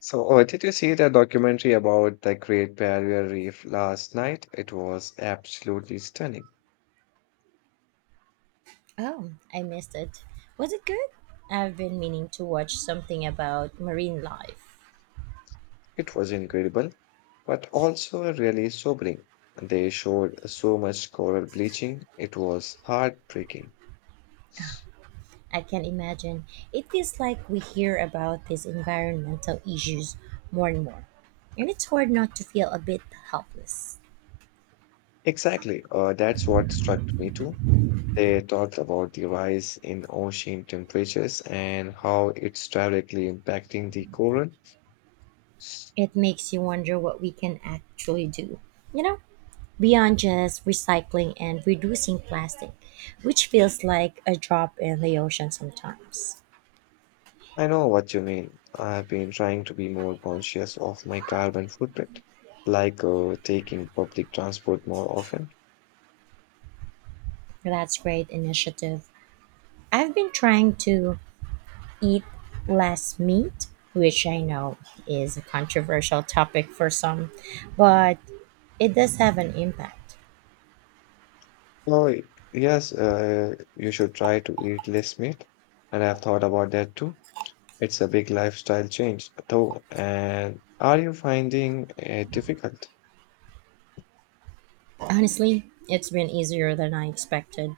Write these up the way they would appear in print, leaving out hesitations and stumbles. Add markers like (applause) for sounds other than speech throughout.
So, oh, did you see the documentary about the Great Barrier Reef last night? It was absolutely stunning. Oh, I missed it. Was it good? I've been meaning to watch something about marine life. It was incredible, but also really sobering. They showed so much coral bleaching, it was heartbreaking. I can imagine. It feels like we hear about these environmental issues more and more. And it's hard not to feel a bit helpless. Exactly, that's what struck me too. They talked about the rise in ocean temperatures and how it's directly impacting the coral. It makes you wonder what we can actually do. You know, beyond just recycling and reducing plastic, which feels like a drop in the ocean sometimes. I know what you mean. I've been trying to be more conscious of my carbon footprint, like taking public transport more often. That's great initiative. I've been trying to eat less meat, which I know is a controversial topic for some, but it does have an impact. Oh, yes, you should try to eat less meat. And I've thought about that too. It's a big lifestyle change, though. And are you finding it difficult? Honestly, it's been easier than I expected.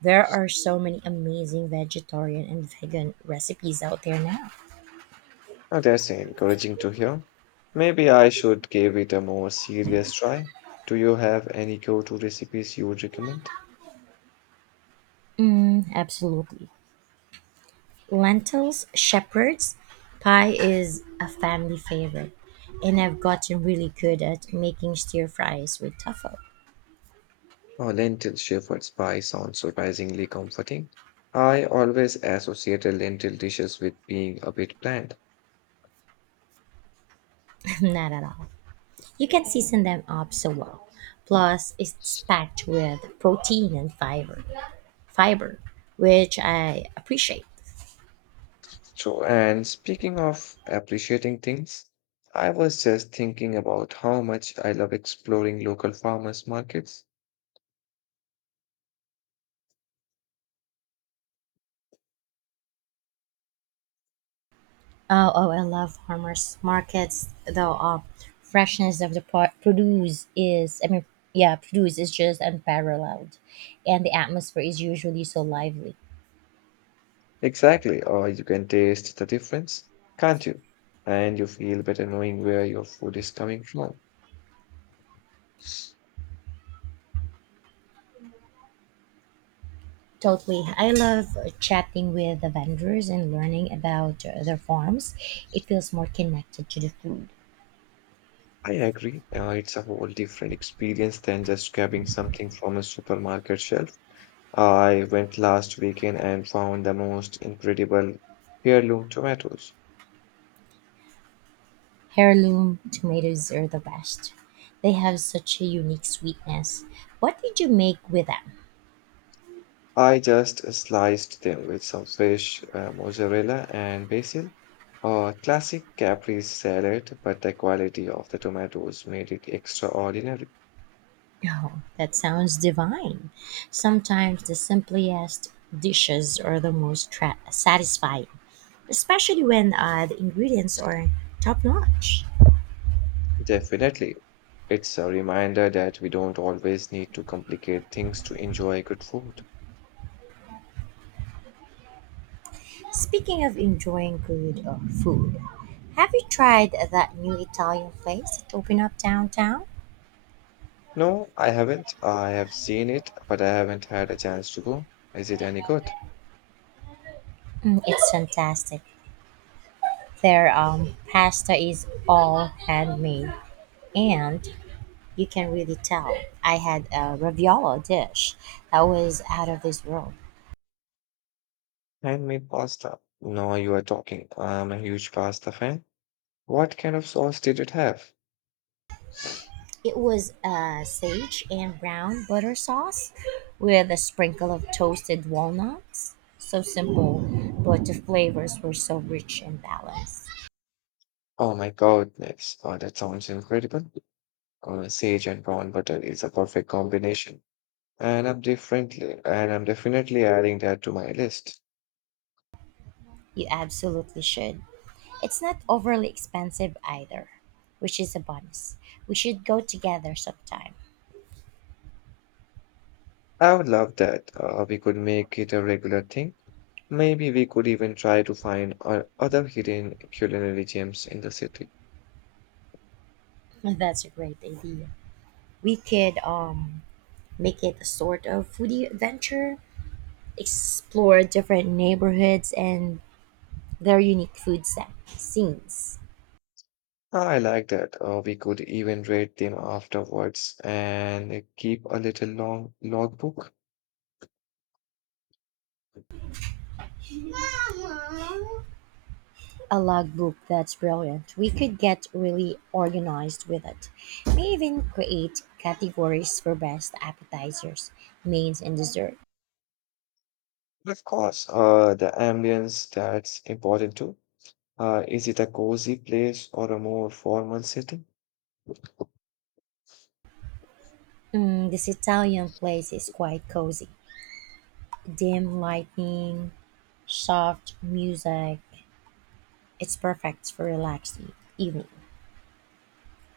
There are so many amazing vegetarian and vegan recipes out there now. Oh, that's encouraging to hear. Maybe I should give it a more serious try. Do you have any go-to recipes you would recommend? Mm, absolutely. Lentils, shepherd's pie is a family favorite, and I've gotten really good at making stir fries with tofu. Oh, lentil shepherd's pie sounds surprisingly comforting. I always associated lentil dishes with being a bit bland. (laughs) Not at all. You can season them up so well. Plus, it's packed with protein and fiber, which I appreciate. So, and speaking of appreciating things, I was just thinking about how much I love exploring local farmers markets. Oh, I love farmers markets though. Freshness of the produce is, I mean, yeah, produce is just unparalleled, and the atmosphere is usually so lively. Exactly, or you can taste the difference, can't you? And you feel better knowing where your food is coming from. Totally. I love chatting with the vendors and learning about their farms. It feels more connected to the food. I agree. It's a whole different experience than just grabbing something from a supermarket shelf. I went last weekend and found the most incredible heirloom tomatoes. Heirloom tomatoes are the best. They have such a unique sweetness. What did you make with them? I just sliced them with some fresh mozzarella and basil. A classic caprese salad, but the quality of the tomatoes made it extraordinary. Oh, that sounds divine. Sometimes the simplest dishes are the most satisfying, especially when the ingredients are top notch. Definitely, it's a reminder that we don't always need to complicate things to enjoy good food. Speaking of enjoying good food, have you tried that new Italian place that opened up downtown? No, I haven't. I have seen it, but I haven't had a chance to go. Is it any good? Mm, it's fantastic. Their pasta is all handmade. And you can really tell. I had a raviola dish that was out of this world. Handmade pasta. No, you are talking. I'm a huge pasta fan. What kind of sauce did it have? It was sage and brown butter sauce with a sprinkle of toasted walnuts. So simple, but the flavors were so rich and balanced. Oh my goodness. Oh, that sounds incredible. Sage and brown butter is a perfect combination. And I'm definitely adding that to my list. You absolutely should. It's not overly expensive either, which is a bonus. We should go together sometime. I would love that. We could make it a regular thing. Maybe we could even try to find other hidden culinary gems in the city. That's a great idea. We could make it a sort of foodie adventure, explore different neighborhoods and their unique scenes. I like that. We could even rate them afterwards and keep a little long logbook. A logbook, that's brilliant. We could get really organized with it. May even create categories for best appetizers, mains, and dessert. Of course, the ambience, that's important too. Is it a cozy place or a more formal setting? Mm, this Italian place is quite cozy. Mhm. Dim lighting, soft music. It's perfect for relaxed evening.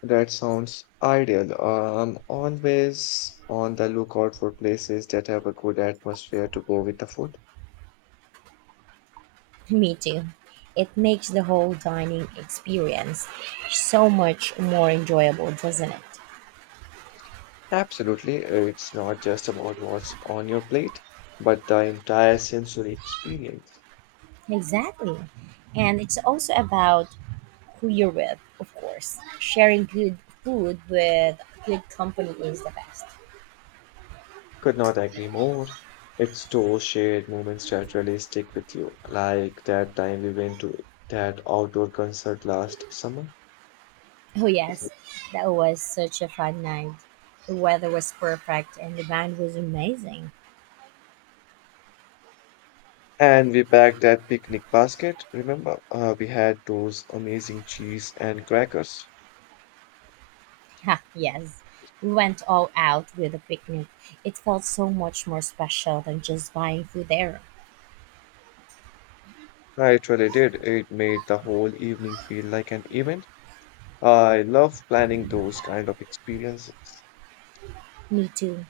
That sounds ideal. I'm always on the lookout for places that have a good atmosphere to go with the food. Me too. It makes the whole dining experience so much more enjoyable, doesn't it? Absolutely. It's not just about what's on your plate, but the entire sensory experience. Exactly. And it's also about who you're with, of course. Sharing good food with good company is the best. Could not agree more. It's those shared moments that really stick with you, like that time we went to that outdoor concert last summer. Oh, yes, that was such a fun night. The weather was perfect and the band was amazing. And we packed that picnic basket. Remember, we had those amazing cheese and crackers. Ha, yes, we went all out with a picnic. It felt so much more special than just buying food there. I really did. It made the whole evening feel like an event. I love planning those kind of experiences. Me too.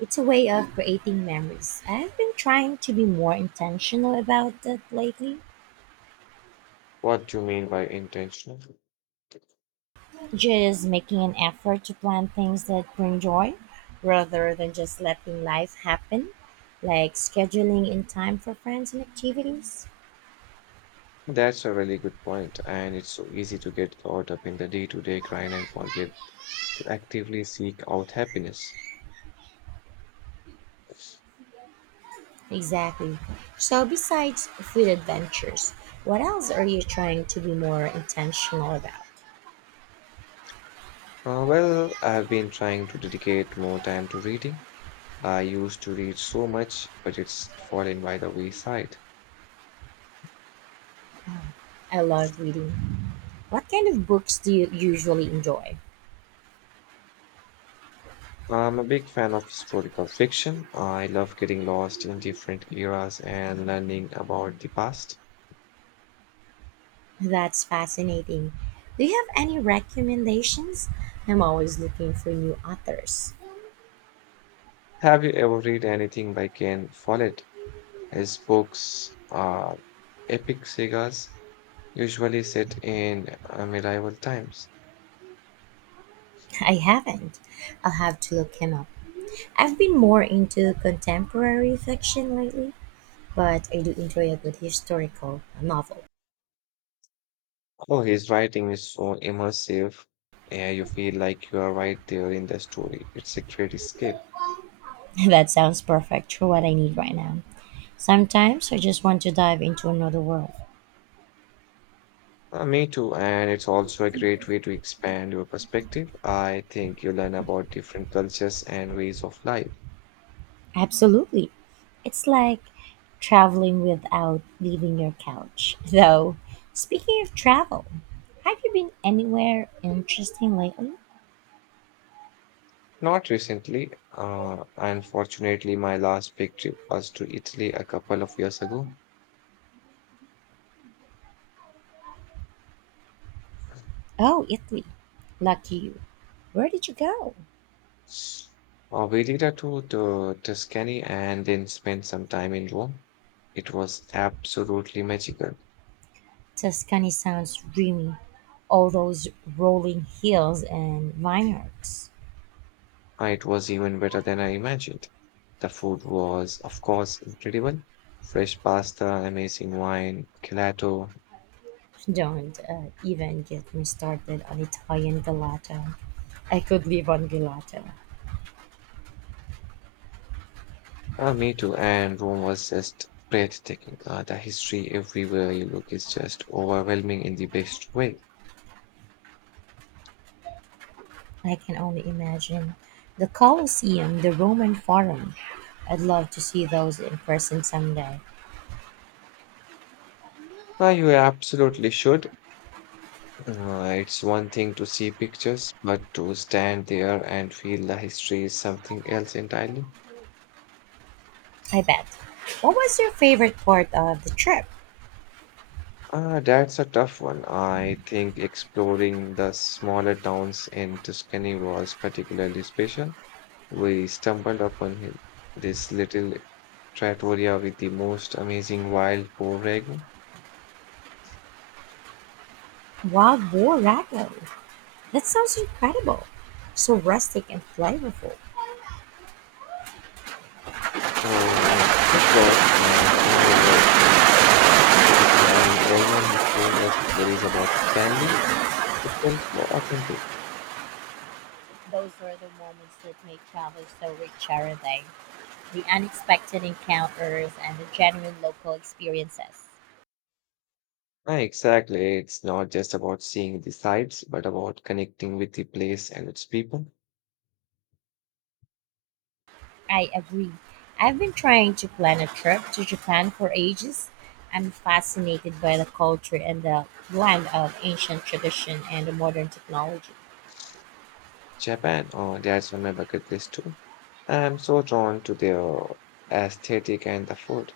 It's a way of creating memories. I've been trying to be more intentional about that lately, What do you mean by intentional? just making an effort to plan things that bring joy rather than just letting life happen, like scheduling in time for friends and activities. That's a really good point, and it's so easy to get caught up in the day-to-day grind and forget to actively seek out happiness. Exactly. So, besides food adventures, what else are you trying to be more intentional about? Well, I've been trying to dedicate more time to reading. I used to read so much, but it's fallen by the wayside. I love reading. What kind of books do you usually enjoy? I'm a big fan of historical fiction. I love getting lost in different eras and learning about the past. That's fascinating. Do you have any recommendations? I'm always looking for new authors. Have you ever read anything by Ken Follett? His books are epic sagas, usually set in medieval times. I haven't. I'll have to look him up. I've been more into contemporary fiction lately, but I do enjoy a good historical novel. Oh, his writing is so immersive, and you feel like you are right there in the story. It's a great escape. (laughs) That sounds perfect for what I need right now. Sometimes I just want to dive into another world. Me too, and it's also a great way to expand your perspective. I think you learn about different cultures and ways of life. Absolutely. It's like traveling without leaving your couch. (laughs) Though, speaking of travel, have you been anywhere interesting lately? Not recently, unfortunately, my last big trip was to Italy a couple of years ago. Oh, Italy. Lucky you. Where did you go? We did a tour to Tuscany and then spent some time in Rome. It was absolutely magical. Tuscany sounds dreamy. All those rolling hills and vineyards. It was even better than I imagined. The food was, of course, incredible. Fresh pasta, amazing wine, gelato. Don't even get me started on Italian gelato. I could live on gelato. Me too. And Rome was just breathtaking. The history everywhere you look is just overwhelming in the best way. I can only imagine. The Colosseum, the Roman Forum. I'd love to see those in person someday. You absolutely should. It's one thing to see pictures, but to stand there and feel the history is something else entirely. I bet. What was your favorite part of the trip? Ah, that's a tough one. I think exploring the smaller towns in Tuscany was particularly special. We stumbled upon this little trattoria with the most amazing wild borrego. Wild boar rattler. That sounds incredible. So rustic and flavorful. Oh, it was, and the owner was this charming old man who told us stories about his family. It felt so authentic. Those are the moments that make travel so rich, are they? The unexpected encounters and the genuine local experiences. Ah, exactly. It's not just about seeing the sights, but about connecting with the place and its people. I agree. I've been trying to plan a trip to Japan for ages. I'm fascinated by the culture and the blend of ancient tradition and modern technology. Japan, oh, that's on my bucket list too. I'm so drawn to their aesthetic and the food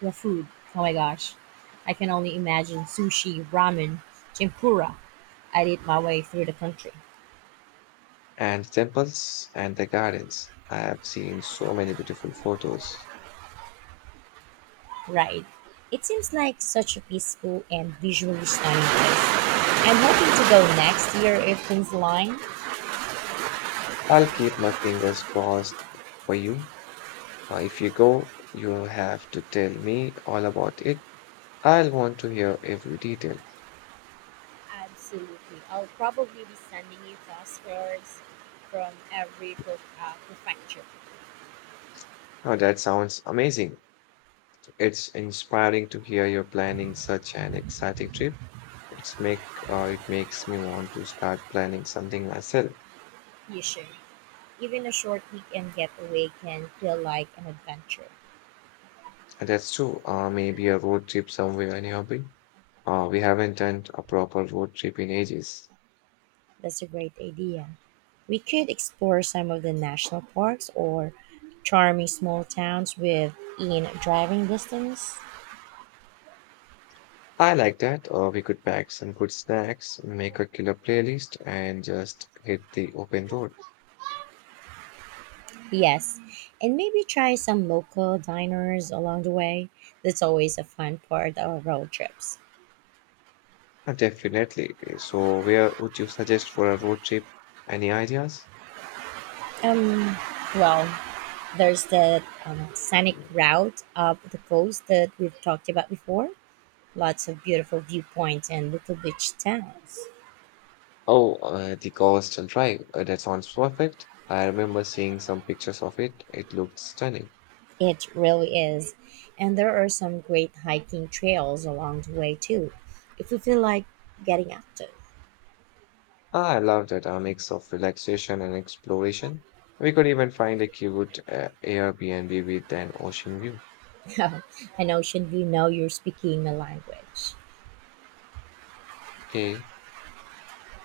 The food, oh my gosh, I can only imagine sushi, ramen, tempura. I'd eat my way through the country. and the temples and the gardens. I have seen so many beautiful photos. Right. It seems like such a peaceful and visually stunning trip. I'm hoping to go next year if things align. I'll keep my fingers crossed for you. If you go, you'll have to tell me all about it. I'll want to hear every detail. Absolutely. I'll probably be sending you passwords from every prefecture. Oh, that sounds amazing. It's inspiring to hear you're planning such an exciting trip. It makes me want to start planning something myself. You should. Even a short weekend getaway can feel like an adventure. And that's true. Maybe a road trip somewhere in Europe. We haven't done a proper road trip in ages. That's a great idea. We could explore some of the national parks or charming small towns within driving distance. I like that. We could pack some good snacks, make a killer playlist, and just hit the open road. Yes, and maybe try some local diners along the way. That's always a fun part of road trips. Definitely. So, where would you suggest for a road trip? Any ideas? Um, well, there's the scenic route up the coast that we've talked about before. Lots of beautiful viewpoints and little beach towns. Oh, the Constant Drive. That sounds perfect. I remember seeing some pictures of it. It looked stunning. It really is. And there are some great hiking trails along the way too, if you feel like getting active. Ah, I love that mix of relaxation and exploration. We could even find a cute Airbnb with an ocean view. (laughs) I know, should view know you're speaking my language. Okay.